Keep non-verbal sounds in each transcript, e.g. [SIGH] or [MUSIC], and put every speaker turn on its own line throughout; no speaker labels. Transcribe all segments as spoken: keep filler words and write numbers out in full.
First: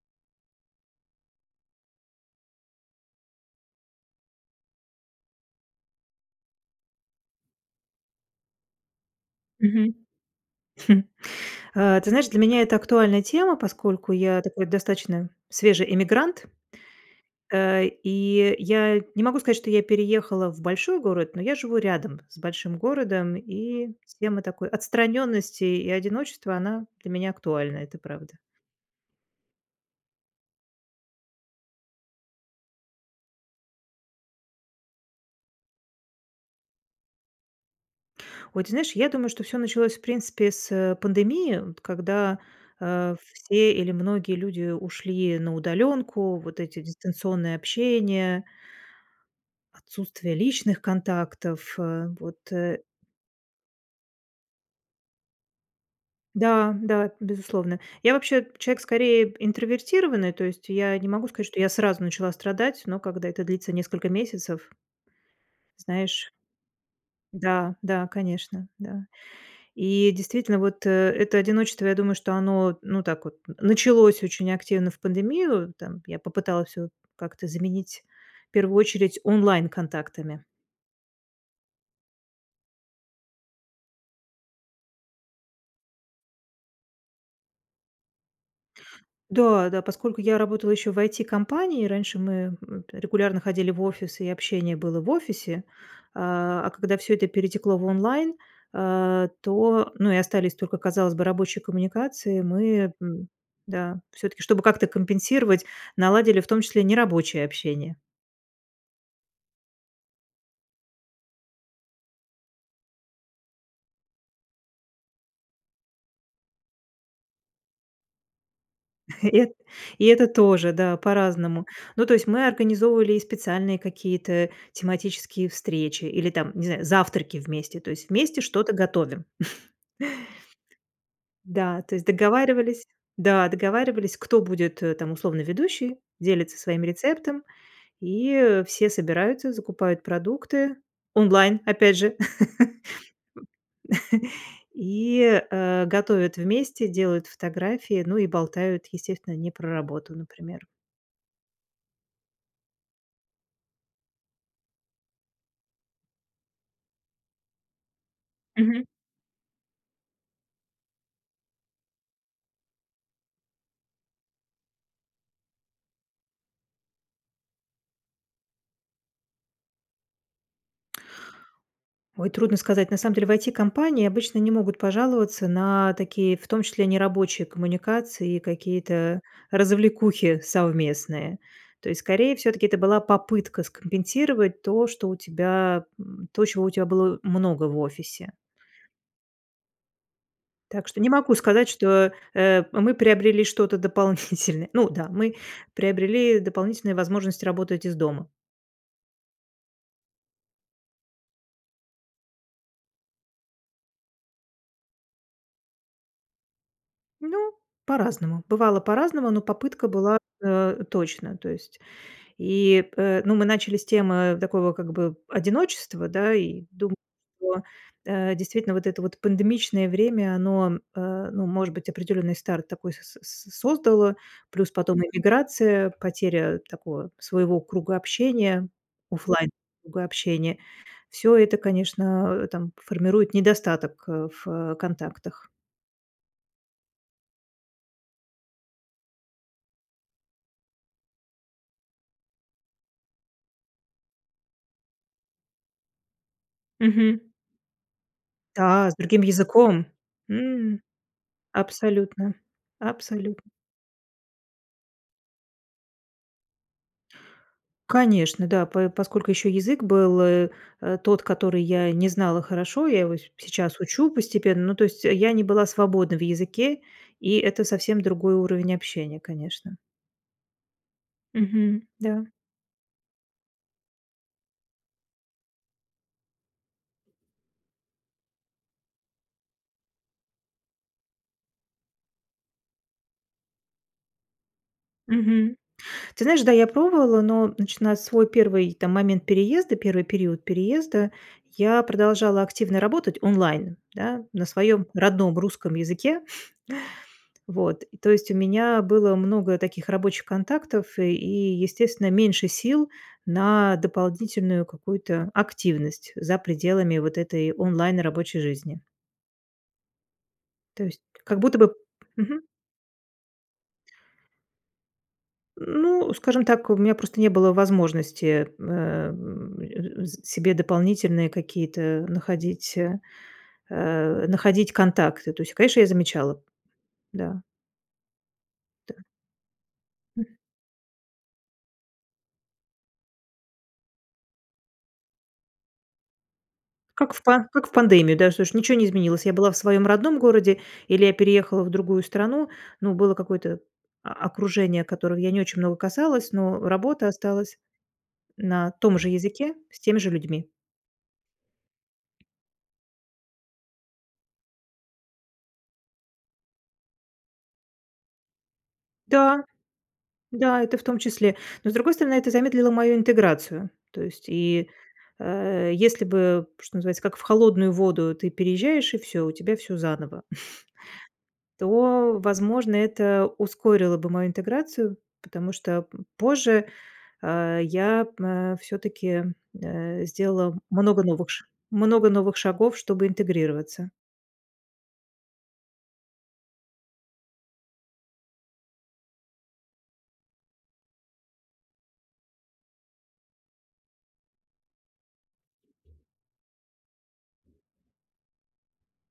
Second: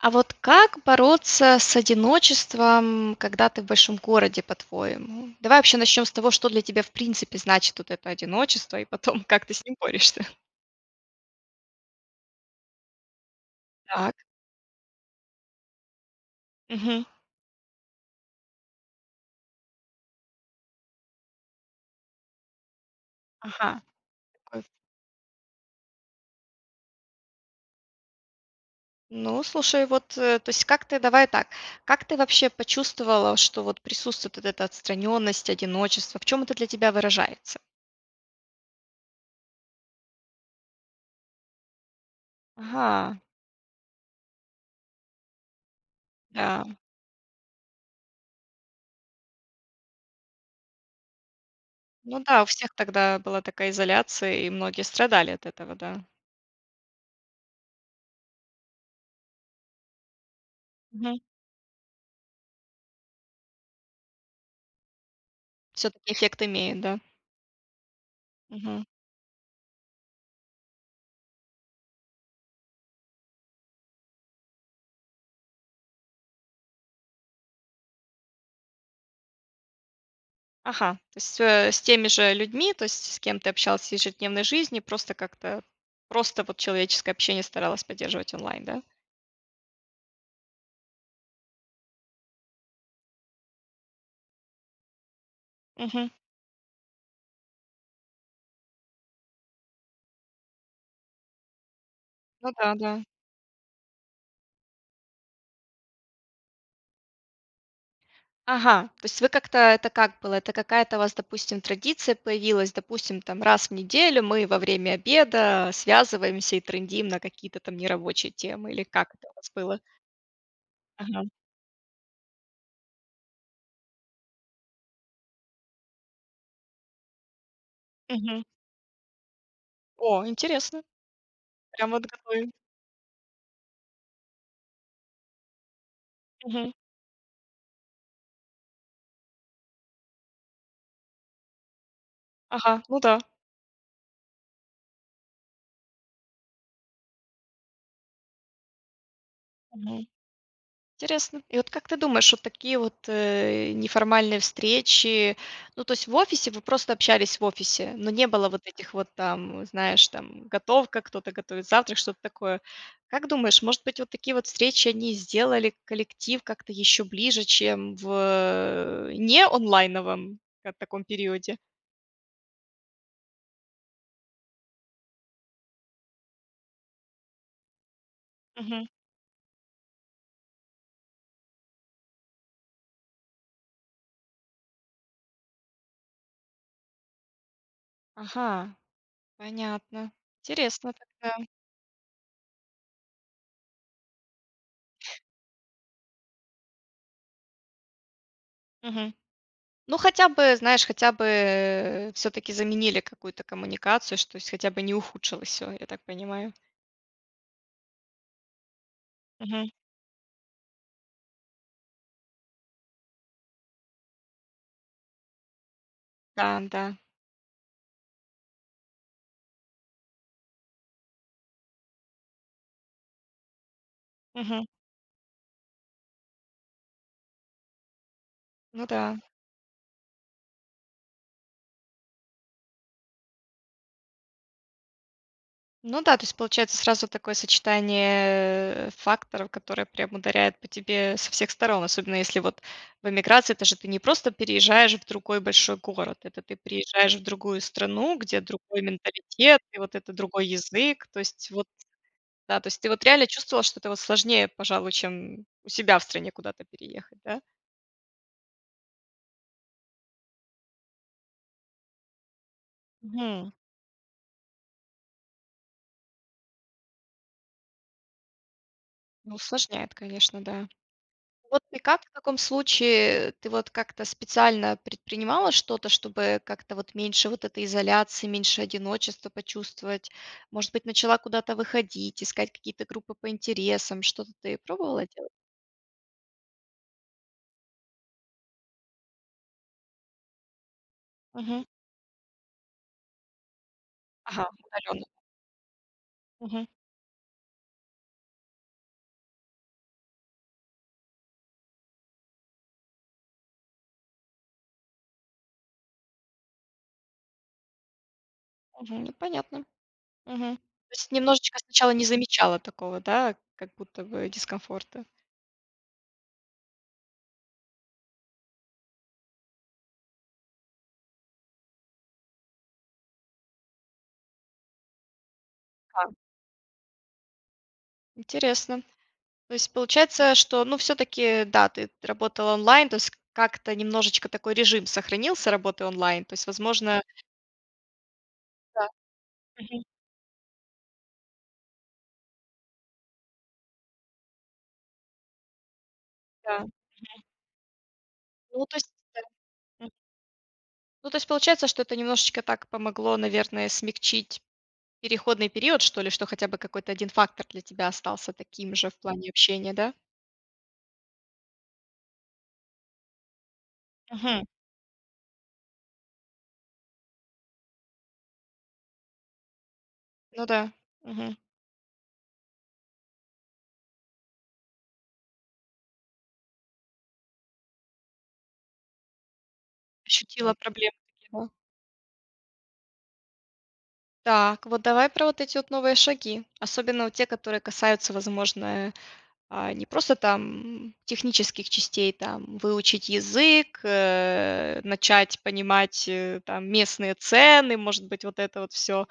А вот как бороться с одиночеством, когда ты в большом городе, по-твоему? Давай вообще начнем с того, что для тебя в принципе значит вот это одиночество, и потом, как ты с ним
Мгм.
борешься.
[CHUCKLES] А, ты знаешь, для меня это актуальная тема, поскольку
Так.
я такой достаточно свежий эммигрант.
Мгм.
Э, и я не могу сказать, что я переехала в большой город, но я живу рядом с большим городом.
Ага.
И тема
Такой
такой отстраненности и одиночества- она для меня актуальна, это правда.
Ну, слушай, вот, э то есть как ты давай так, как ты вообще почувствовала, что вот присутствует вот эта отстраненность, одиночество? В чём это для тебя выражается?
Ой, ты знаешь, я думаю, что всё началось, в принципе, с, э, пандемии, вот когда, а,
Ага!
все, или многие люди ушли на удаленку. Вот
Да.
эти дистанционное общение отсутствие личных контактов. Э,
Ну да, у
вот
всех
э
тогда была такая изоляция, и многие страдали от этого, да.
Да, да, безусловно. Я вообще человек скорее п интровертированный, то есть я не
Мгм.
могу сказать, что я сразу начала страдать, но когда это длится несколько месяцев
Всё-таки
знаешь.
эффект имеет, да?
Да, да, конечно.
Мгм.
Да. И действительно, вот, э, это одиночество, я думаю, что оно, ну, так вот началось очень активно в пандемию там. Я попыталась всё как-то заменить в первую очередь онлайн-контактами.
Ага, то есть, э, с теми же людьми, то есть с кем ты общалась в ежедневной жизни, просто как-то просто вот человеческое общение старалась поддерживать онлайн. Да?
Да, да, поскольку я работала еще в IT-компании, раньше мы от регулярно ходили в офисы, и общение было в офисе.
Мгм.
А, а когда всё это перетекло в онлайн, а, то ну и остались только, казалось бы, рабочие коммуникации,
Ну да,
мы,
да.
м, да, всё-таки, чтобы как-то компенсировать, наладили в том числе нерабочее общение.
Ага. То есть вы как-то это как было? Это какая-то у вас, допустим, традиция появилась? Допустим, там: "Раз в неделю мы во время обеда связываемся и трындим на какие-то там нерабочие темы". Или как
[CHUCKLES]
это у
И
вас
э
было?
и это тоже, да,
Ага.
по-разному. Ну, то есть мы организовывали и специальные какие-то тематические встречи, или, там, не знаю, завтраки вместе, то есть вместе
Мгм.
что-то готовим.
О, интересно.
[CHUCKLES] Да,
Прям
то есть
вот готовим?
договаривались Да, договаривались, кто будет там, условно, ведущей, делится
Мгм.
своим рецептом, и все собираются, закупают продукты онлайн, опять же.
Ага, ну да.
[LAUGHS] И, э, готовят вместе, делают фотографии. Ну и болтают, естественно, не про
Мгм.
работу, например.
Интересно. И вот как ты думаешь, вот такие вот, э, неформальные встречи, ну то есть в офисе. Вы просто общались в офисе, но не было вот
Мгм.
этих вот там, знаешь, там, готовка, кто-то готовит завтрак, что-то такое. Как думаешь, может быть, вот такие вот встречи- они сделали коллектив как-то еще ближе, чем в, э, не онлайновом как таком периоде?
Ой, трудно сказать. На самом деле в IT-компании обычно не могут пожаловаться на такие, в том числе, нерабочие коммуникации и
Мгм.
какие-то развлекухи совместные. То есть, скорее, всё-таки это была попытка скомпенсировать то, что у тебя м, то, чего у тебя было много в офисе.
Ага. Понятно.
Так
Интересно
что не могу
тогда.
сказать, что, э, мы приобрели что-то дополнительное. Ну да, мы приобрели дополнительную возможность работать из дома.
Мгм. Ну, хотя бы, знаешь, хотя бы, э, всё-таки заменили какую-то коммуникацию, что то есть хотя бы не ухудшилось всё, я так понимаю.
Ну, по-разному, бывало по-разному, но
Мгм.
попытка была, э, точно. То есть и п ну, мы начали с темы такого, как бы, одиночества, да, и,
Там.
дум
Да.
о, э, действительно, вот это вот пандемичное время- оно, э, ну, может быть, определенный старт такой с с создало,
Мгм.
плюс потом иммиграция, потеря такого своего круга общения,
Ну да.
офлайн-круга общения. Всё это, конечно, там, формирует недостаток, э, в контактах.
Ну да. То есть получается сразу такое сочетание, э, факторов, которые прям ударяют по тебе со всех сторон. Особенно если, вот, в эмиграции то, что ты не просто переезжаешь в другой большой город. Это ты приезжаешь
Мгм.
в другую страну, где другой
Да, с другим
менталитет, и,
языком.
вот, это другой
М,
язык, то есть, вот
абсолютно.
Да, то есть ты, вот, реально
Абсолютно.
чувствовала, что это, вот, сложнее, пожалуй, чем, у себя в стране куда-то переехать, да?
Конечно, да, п поскольку еще язык был, э, э, тот, который я не знала хорошо, я его и
Мгм.
сейчас учу постепенно. Ну, то есть, я не была свободной в языке. И это совсем другой уровень общения,
Ну,
конечно.
усложняет, конечно, да. Вот ты
Мгм,
как в
да.
таком случае? Ты, вот, как-то специально предпринимала что-то, чтобы как-то, вот, меньше вот этой изоляции, меньше одиночества почувствовать? Может быть, начала куда-то выходить, искать какие-то группы по интересам, что-то ты пробовала делать?
Мгм. Ты знаешь, да, я пробовала, но начинать свой первый, там, момент переезда, первый период переезда,
Мгм.
я продолжала активно работать онлайн, да,
Ага.
на своем
Удаленно.
родном русском языке.
Мгм.
[CHUCKLES] Вот. То есть, у меня было много таких рабочих контактов, э, и, естественно, меньше сил на дополнительную какую-то активность за пределами, вот, этой онлайн рабочей жизни.
Мгм. Ну, понятно. Мгм. То
То есть
есть
как будто
немножечко
бы
сначала не
Мгм.
замечала такого, да, как будто бы, дискомфорта.
Ну, скажем так, у меня просто не было возможности, э, э, с себе дополнительные какие-то находить, э, находить контакты. То есть, конечно, я
Ка
замечала, да.
Интересно.
Да.
То есть, получается,
М.
что, ну, всё-таки, да, ты работала онлайн. То есть, как-то немножечко такой режим сохранился работы онлайн. То есть, возможно
Как в па как в пандемию, да, слушай, ничё не
Да.
изменилось. Я была в
Мгм.
своем родном городе или я переехала в другую страну. Но было какое-то окружение, которого я не очень много касалась, но
Да. Мгм.
работа осталась
Ну,
на
то есть
том же
да.
языке с
М.
теми же людьми.
Ну, то есть, получается, что это немножечко так помогло, наверное, смягчить переходный период, что ли, что хотя бы какой-то один фактор для тебя остался таким же в плане
Да.
общения, да?
Да, это в том числе. Но, с другой стороны, это замедлило мою интеграцию. То есть,
Мгм.
и, э, если бы, что называется, "как в холодную воду", ты переезжаешь и всё, у тебя всё заново.
Ну да. Мгм.
[CHUCKLES] То, возможно, это ускорило бы мою интеграцию. Потому что, м, позже, а, я, а, всё-таки, э,
Ощутила
сделала
проблемы
много новых
такие,
ш
да?
много новых шагов, чтобы интегрироваться.
Так, вот, давай про эти вот новые шаги. Особенно, вот, те, которые касаются, возможно, а, не просто там, технических частей, там, выучить язык, э, начать понимать, э, там, местные цены, может быть, вот это вот всё.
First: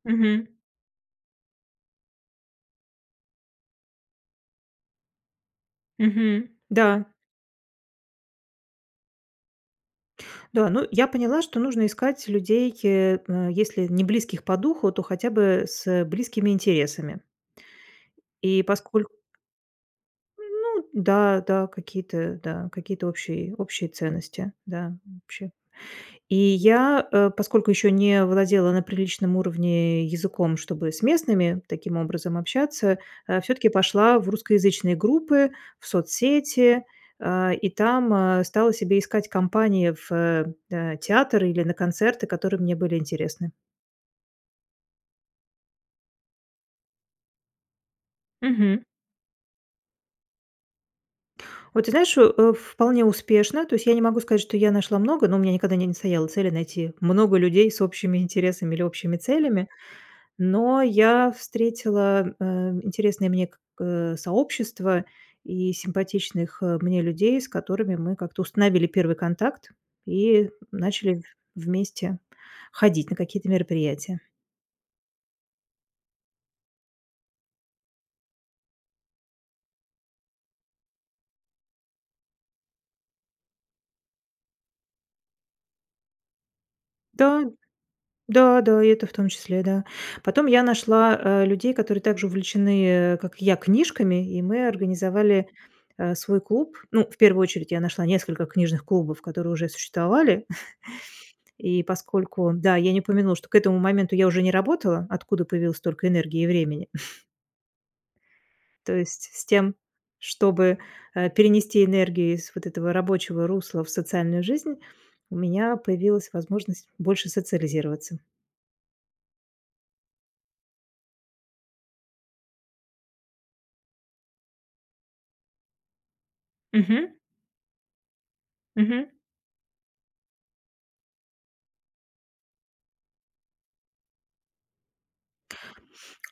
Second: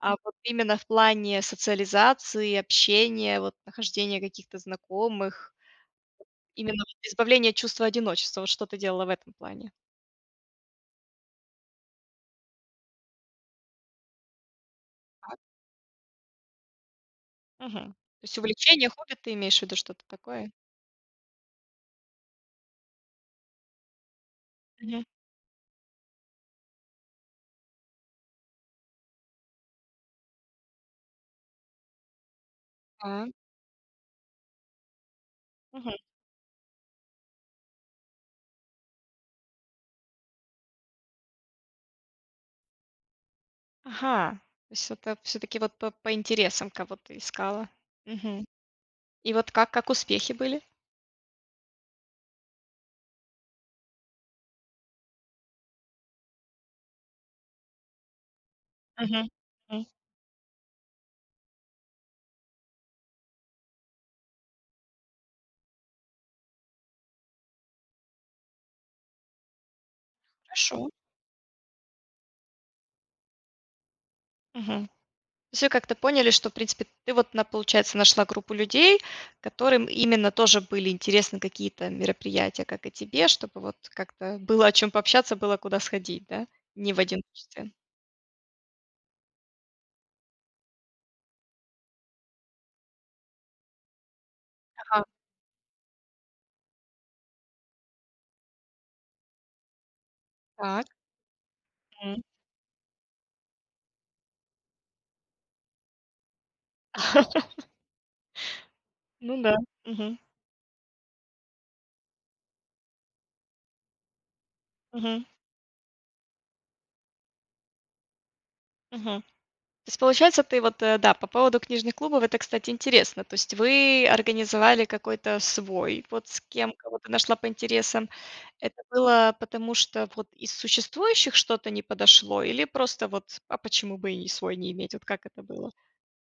А, вот,
Мгм.
именно в плане социализации, общения, вот, нахождения каких-то знакомых.
Мгм,
Именно,
да.
вот, избавление от чувства одиночества. Вот что ты делала в этом плане?
Да, ну, я поняла, что нужно искать людей, э, э, если не близких по духу, то хотя бы с близкими интересами.
Мгм. То есть,
И
увлечение,
посколь
хобби, ты имеешь в виду что-то такое?
Ну да, да, какие-то, да, какие-то общие, общие ценности, да,
Мгм.
общие И я, э, поскольку еще не владела на приличном уровне языком, чтобы с местными таким образом общаться,
Да.
а, всё-таки пошла в русскоязычные группы, в
Мгм.
соцсети. А, и там, а, стала себе искать компании в, э, театр или на концерты, которые мне были интересны.
Ага! То есть это всё-таки, вот, по по интересам кого-то искала. Мгм.
Мгм.
И, вот, как как успехи были?
Ой, ты знаешь, э, вполне успешно. То есть я не могу сказать, что я нашла много, но у меня никогда не не стояло цели найти много людей с общими интересами или общими
Мгм,
целями.
м.
Но я встретила, э, интересные мне к э, сообщества и симпатичных, э, мне людей, с которыми мы как-то установили первый контакт и
Хорошо.
начали вместе ходить на какие-то мероприятия.
Мгм. Все как-то поняли, что, в принципе, ты вот на получается, нашла группу людей, которым именно тоже были интересны какие-то мероприятия, как и тебе, чтобы вот как-то было о чём пообщаться, было куда сходить, да, не в
Да.
одиночестве?
Да, да, и это в том числе, да. Потом я нашла, э, людей, которые также увлечены, э, как я, книжками, и мы
Ага.
организовали, э, свой клуб. Ну, в первую очередь я нашла несколько книжных клубов, которые уже существовали.
Так.
[CHUCKLES] И
М.
поскольку, да, я не упомянула, что к этому моменту я уже не работала, откуда появилось столько энергии и времени.
[LAUGHS]
[CHUCKLES] То есть
Ну
с
да.
тем,
Мгм.
чтобы, э, перенести энергию из вот этого рабочего русла в социальную жизнь,
Мгм.
у меня появилась возможность больше социализироваться.
Мгм. То есть получается, ты вот, э, да, по поводу книжных клубов, это, кстати, интересно. То есть вы организовали какой-то свой, вот с кем, кого
Мгм.
ты нашла по интересам. Это
Мгм.
было потому, что вот из существующих что-то не подошло, или просто вот "а почему бы и свой не иметь"? Вот как это было?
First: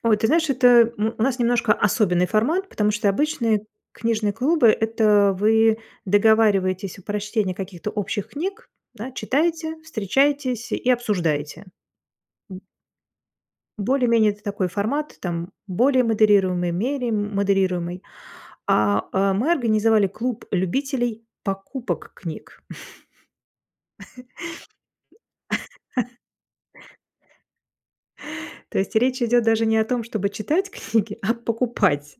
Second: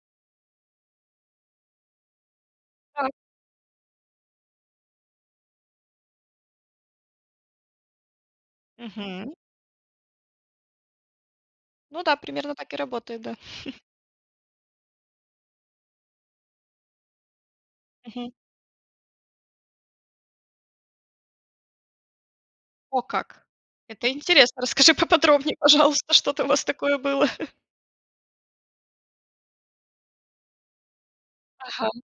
Ой, ты знаешь, это, э, м, у нас немножко особенный формат, потому что
Так.
обычные книжные клубы- это вы договариваетесь о прочтении каких-то общих книг, да,
Мгм.
читаете, встречаетесь и обсуждаете.
Ну да, примерно так и работает, да. [CHUCKLES]
Более-менее это такой формат, там более модерируемый, меря модерируемый.
Мгм.
А, э, мы организовали клуб любителей покупок книг.
О как! Это интересно. Расскажи поподробнее, пожалуйста, что там у вас такое было.
[LAUGHS] То есть речь идет даже не о том, чтобы читать книги, а
Ага.
покупать.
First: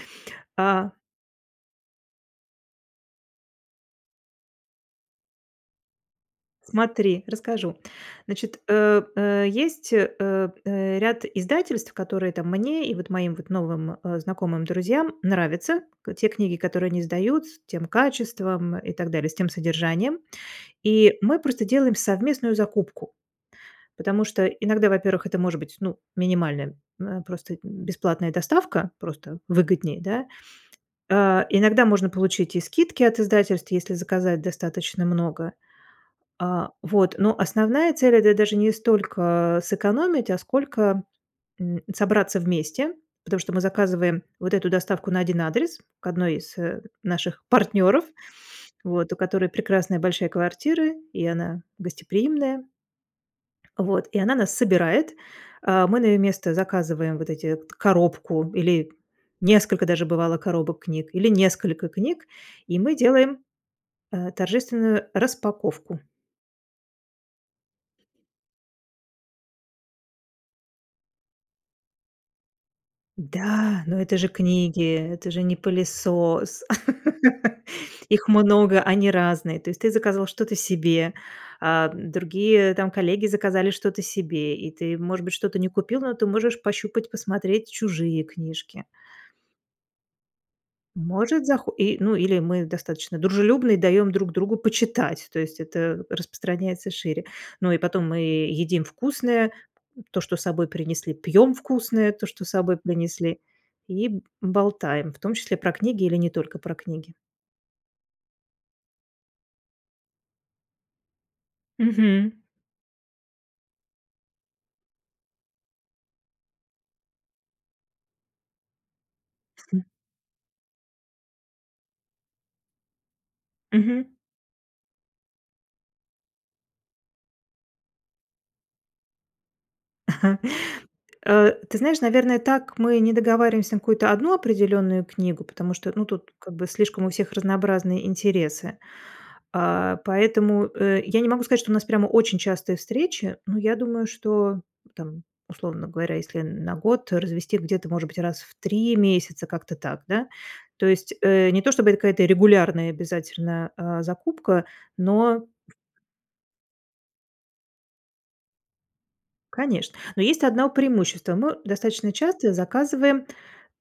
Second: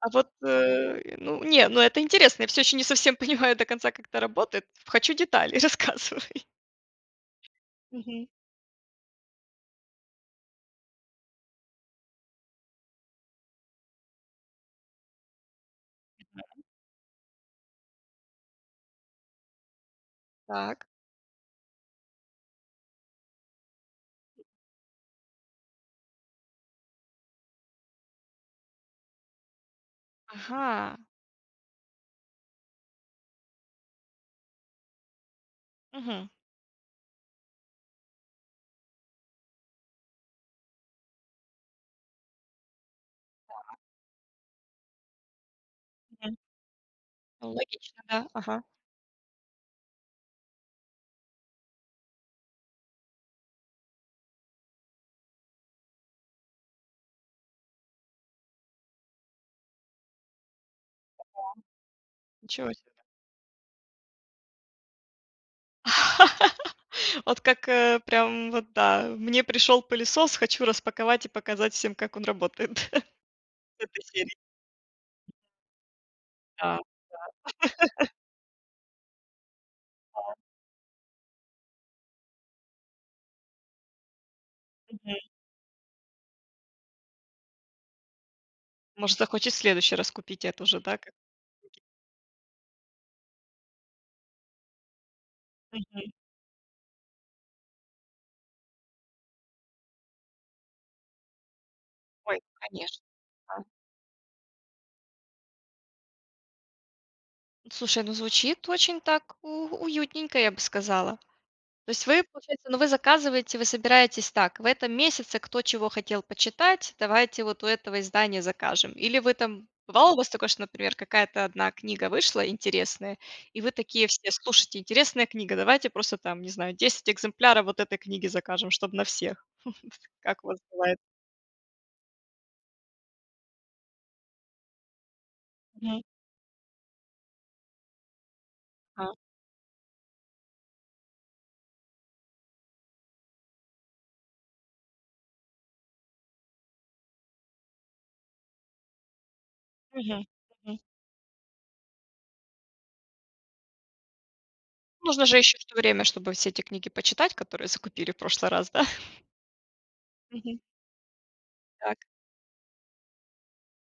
А вот,
А.
э, ну не, ну это интересно, я всё еще не совсем понимаю до конца, как это работает. Хочу детали, рассказывай.
Смотри, расскажу.
Мгм.
Значит, э, э, есть, э, э, ряд издательств, которые там мне и вот моим вот новым, э, знакомым, друзьям нравятся: к те
Да.
книги, которые они издают, с тем качеством и так далее, с тем содержанием.
Так.
И мы просто делаем совместную закупку. Потому что иногда, во-первых, это может быть, ну, минимальная, э, просто бесплатная доставка, просто выгоднее, да?
Ага.
Э, иногда можно получить и скидки от издательств, если заказать достаточно много.
Мгм.
А, вот, но основная цель- это даже не столько сэкономить, а сколько, м, собраться вместе, потому что мы
Так.
заказываем вот эту доставку на один адрес к одной
Мгм.
из, э, наших
Ну, логично,
партнеров,
да, ага.
вот, у которой прекрасная большая квартира, и она гостеприимная. Вот. И она нас собирает, а, мы на ее место заказываем вот эти т коробку или несколько даже, бывало, коробок книг или
Ого.
несколько книг,
Ничего
и
себе.
мы делаем, э, торжественную распаковку.
[LAUGHS] Вот как, э, прям, вот да. Мне пришел пылесос, хочу распаковать и показать всем, как он работает, да?
Да, но
Этой
это же
серии.
книги, это же не пылесос,
Да,
[LAUGHS]
да. [LAUGHS]
их много, они разные, то есть ты заказал
Да.
что-то себе, а, другие там коллеги заказали что-то себе, и ты,
Мгм.
может быть, что-то не купил, но ты можешь пощупать и посмотреть чужие книжки.
Может, захочет в следующий раз купить эту же, да, как
Может захо
[UNINTELLIGIBLE]
и, ну, или мы достаточно дружелюбны и даем друг другу почитать, то есть это
Мгм.
распространяется шире. Ну и потом мы едим вкусное- то, что с собой принесли, пьем вкусное- то,
Ой,
что с собой
конечно,
принесли,
да.
и б болтаем, в том числе про книги или не только про книги.
Слушай, ну звучит очень так у уютненько, я бы сказала. То есть вы,
Мгм.
получается но вы заказываете, вы собираетесь так: "В этом месяце кто чего хотел почитать, давайте вот у этого издания закажем". Или вы там
[CHUCKLES]
Бывало у вас такое, что, например, какая-то одна книга вышла интересная и вы
Мгм.
такие все: "Слушайте, интересная книга, давайте просто там, не знаю, десять экземпляров вот этой книги закажем, чтоб на всех". [CHUCKLES] Как у вас бывает?
[CHUCKLES] Э, ты знаешь, наверное, так мы не договариваемся на какую-то одну определенную книгу, потому что,
Мгм.
ну, тут как бы слишком у всех разнообразные интересы,
А.
а. Поэтому, э, я не могу сказать, что у нас прямо очень частые встречи. Ну, я думаю, что там, условно говоря, если на год развести, где-то, может быть, раз в три месяца, как-то так,
Мгм,
да.
мгм.
То есть, э, не то чтобы это какая-то регулярная обязательно, а, закупка.
Нужно же
Но
еще что время, чтобы все эти книги почитать, которые закупили в прошлый раз, да? [CHUCKLES]
Конечно, но есть
Мгм.
одно преимущество: мы
Так.
достаточно часто заказываем,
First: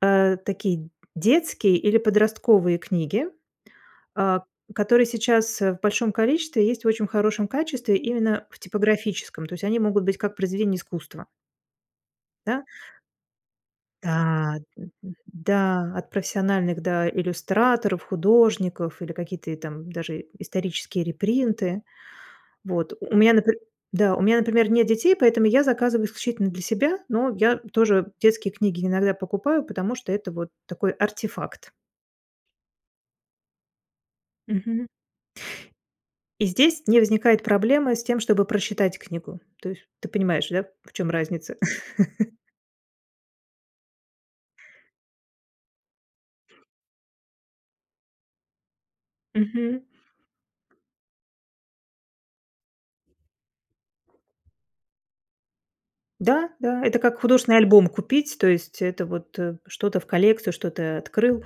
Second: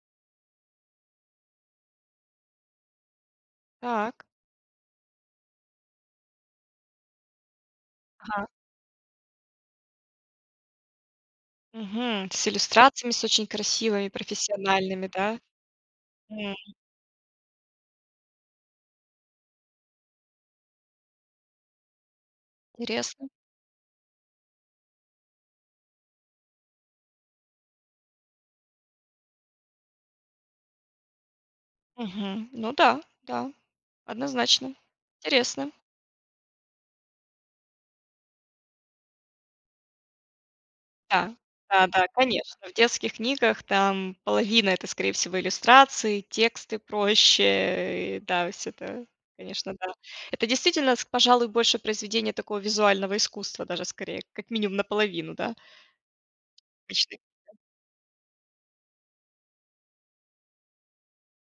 э, такие, детские или подростковые книги,
Так.
а, которые сейчас, э, в большом количестве есть в очень хорошем качестве именно
Ага.
в типографическом, то есть они могут быть как произведения искусства.
Мгм. С
Да.
иллюстрациями, с очень красивыми,
Да, д
профессиональными, да?
да, от
М.
профессиональных, да, иллюстраторов, художников или какие-то и там даже и исторические репринты, вот. У
Интересно.
меня наприм да, у меня, например, нет детей, поэтому я заказываю исключительно для себя. Но я тоже детские книги иногда покупаю, потому что это вот такой артефакт.
Мгм. Ну да, да, однозначно.
Мгм.
Интересно.
И здесь не возникает проблемы с тем, чтобы прочитать книгу, то есть ты понимаешь, да, в чём
Да.
разница.
Да-да,
[CHUCKLES]
конечно, в детских книгах, там половина- это, скорее всего, иллюстрации, тексты, прочее. Э, и, да, всё это, конечно,
Мгм.
да. Это действительно, с пожалуй, больше произведение такого визуального искусства, даже скорее, как минимум наполовину, да?
Да, да, это
Мечты.
как художественный альбом купить. То есть это вот, э, что-то в коллекцию, что-то открыл,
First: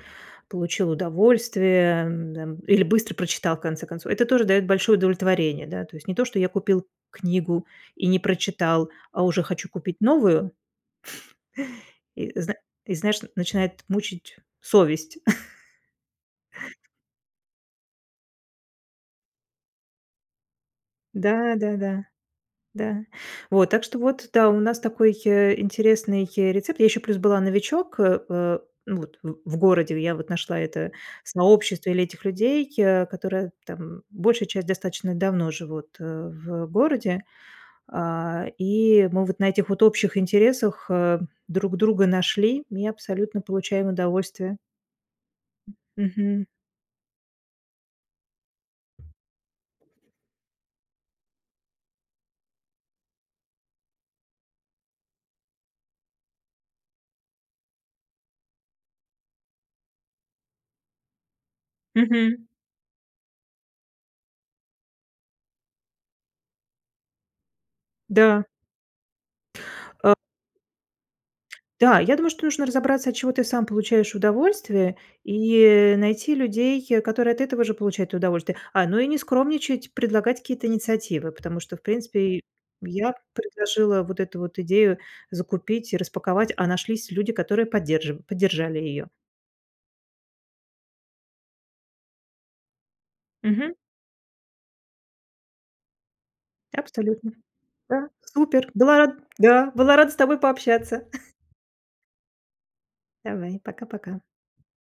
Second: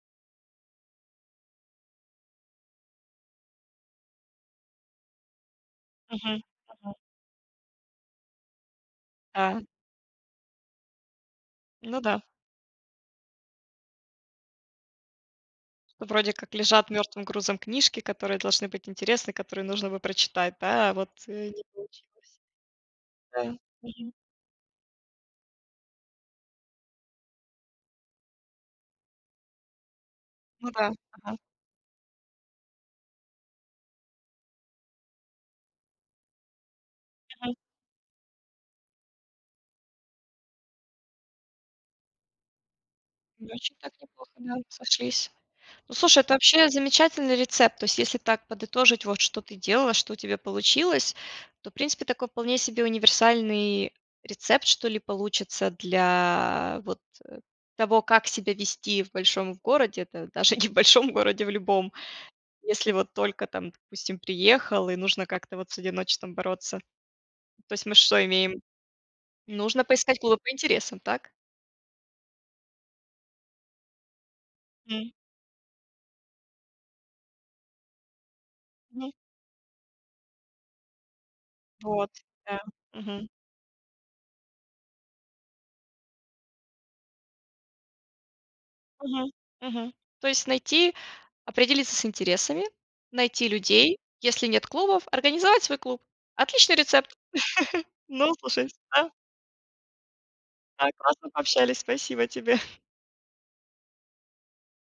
получил удовольствие, эм, д эм, или быстро прочитал, в конце концов. Это тоже дает большое удовлетворение, да, то есть не то, что
Мгм,
я купил
мгм.
книгу и не прочитал, а уже
Да.
хочу купить новую.
Ну да.
[CHUCKLES] И зна и знаешь, начинает мучить совесть.
Вроде как
[CHUCKLES]
лежат мертвым грузом книжки, которые должны быть интересны, которые нужно бы прочитать, да? А, вот, э, не
Да-да-да.
получилось.
Да.
Да,
Вот. Так что
мгм.
вот да, у нас такой, э, интересный, э, рецепт. Я еще плюс была новичок, э, э, вот, в в городе я вот нашла
Ну
это
да. Ага.
сообщество или этих людей, э, которые, там, большая часть достаточно давно живут, э, в городе,
Мгм.
а. И мы вот на этих вот общих интересах, э, друг друга нашли и абсолютно
Значит
получаем
так неплохо, да,
удовольствие.
сошлись. Ну, слушай, это
Мгм.
вообще замечательный рецепт. То есть если так подытожить, вот что ты делала, что у тебя получилось, то, в принципе, такой вполне себе универсальный рецепт, что ли, получится для вот, э, того, как себя вести в большом городе. Это даже не в большом городе, в любом.
Мгм.
Если вот только там, допустим, приехал и нужно как-то вот с одиночеством бороться. То есть мы что
Да.
имеем? Нужно
А.
поискать клубы по интересам, так?
Да, я думаю, что нужно разобраться, от чего ты сам получаешь удовольствие
Хм.
и, э, найти людей, которые от этого же получают удовольствие. А, ну и
Мгм.
не скромничать, предлагать какие-то инициативы. Потому что, в
Вот.
принципе,
Да,
я
мгм.
предложила вот эту вот идею закупить и распаковать, а нашлись люди, которые поддерж поддержали ее.
Мгм, мгм. То есть найти определиться с интересами, найти
Мгм.
людей, если нет клубов, организовать свой клуб. Отличный рецепт! [CHUCKLES]
Абсолютно, да,
Ну, слушай,
супер была
да.
ра Да, была рада с тобой
Да.
пообщаться.
Классно
[CHUCKLES]
пообщались, спасибо тебе! [CHUCKLES]
Давай. Пока пока.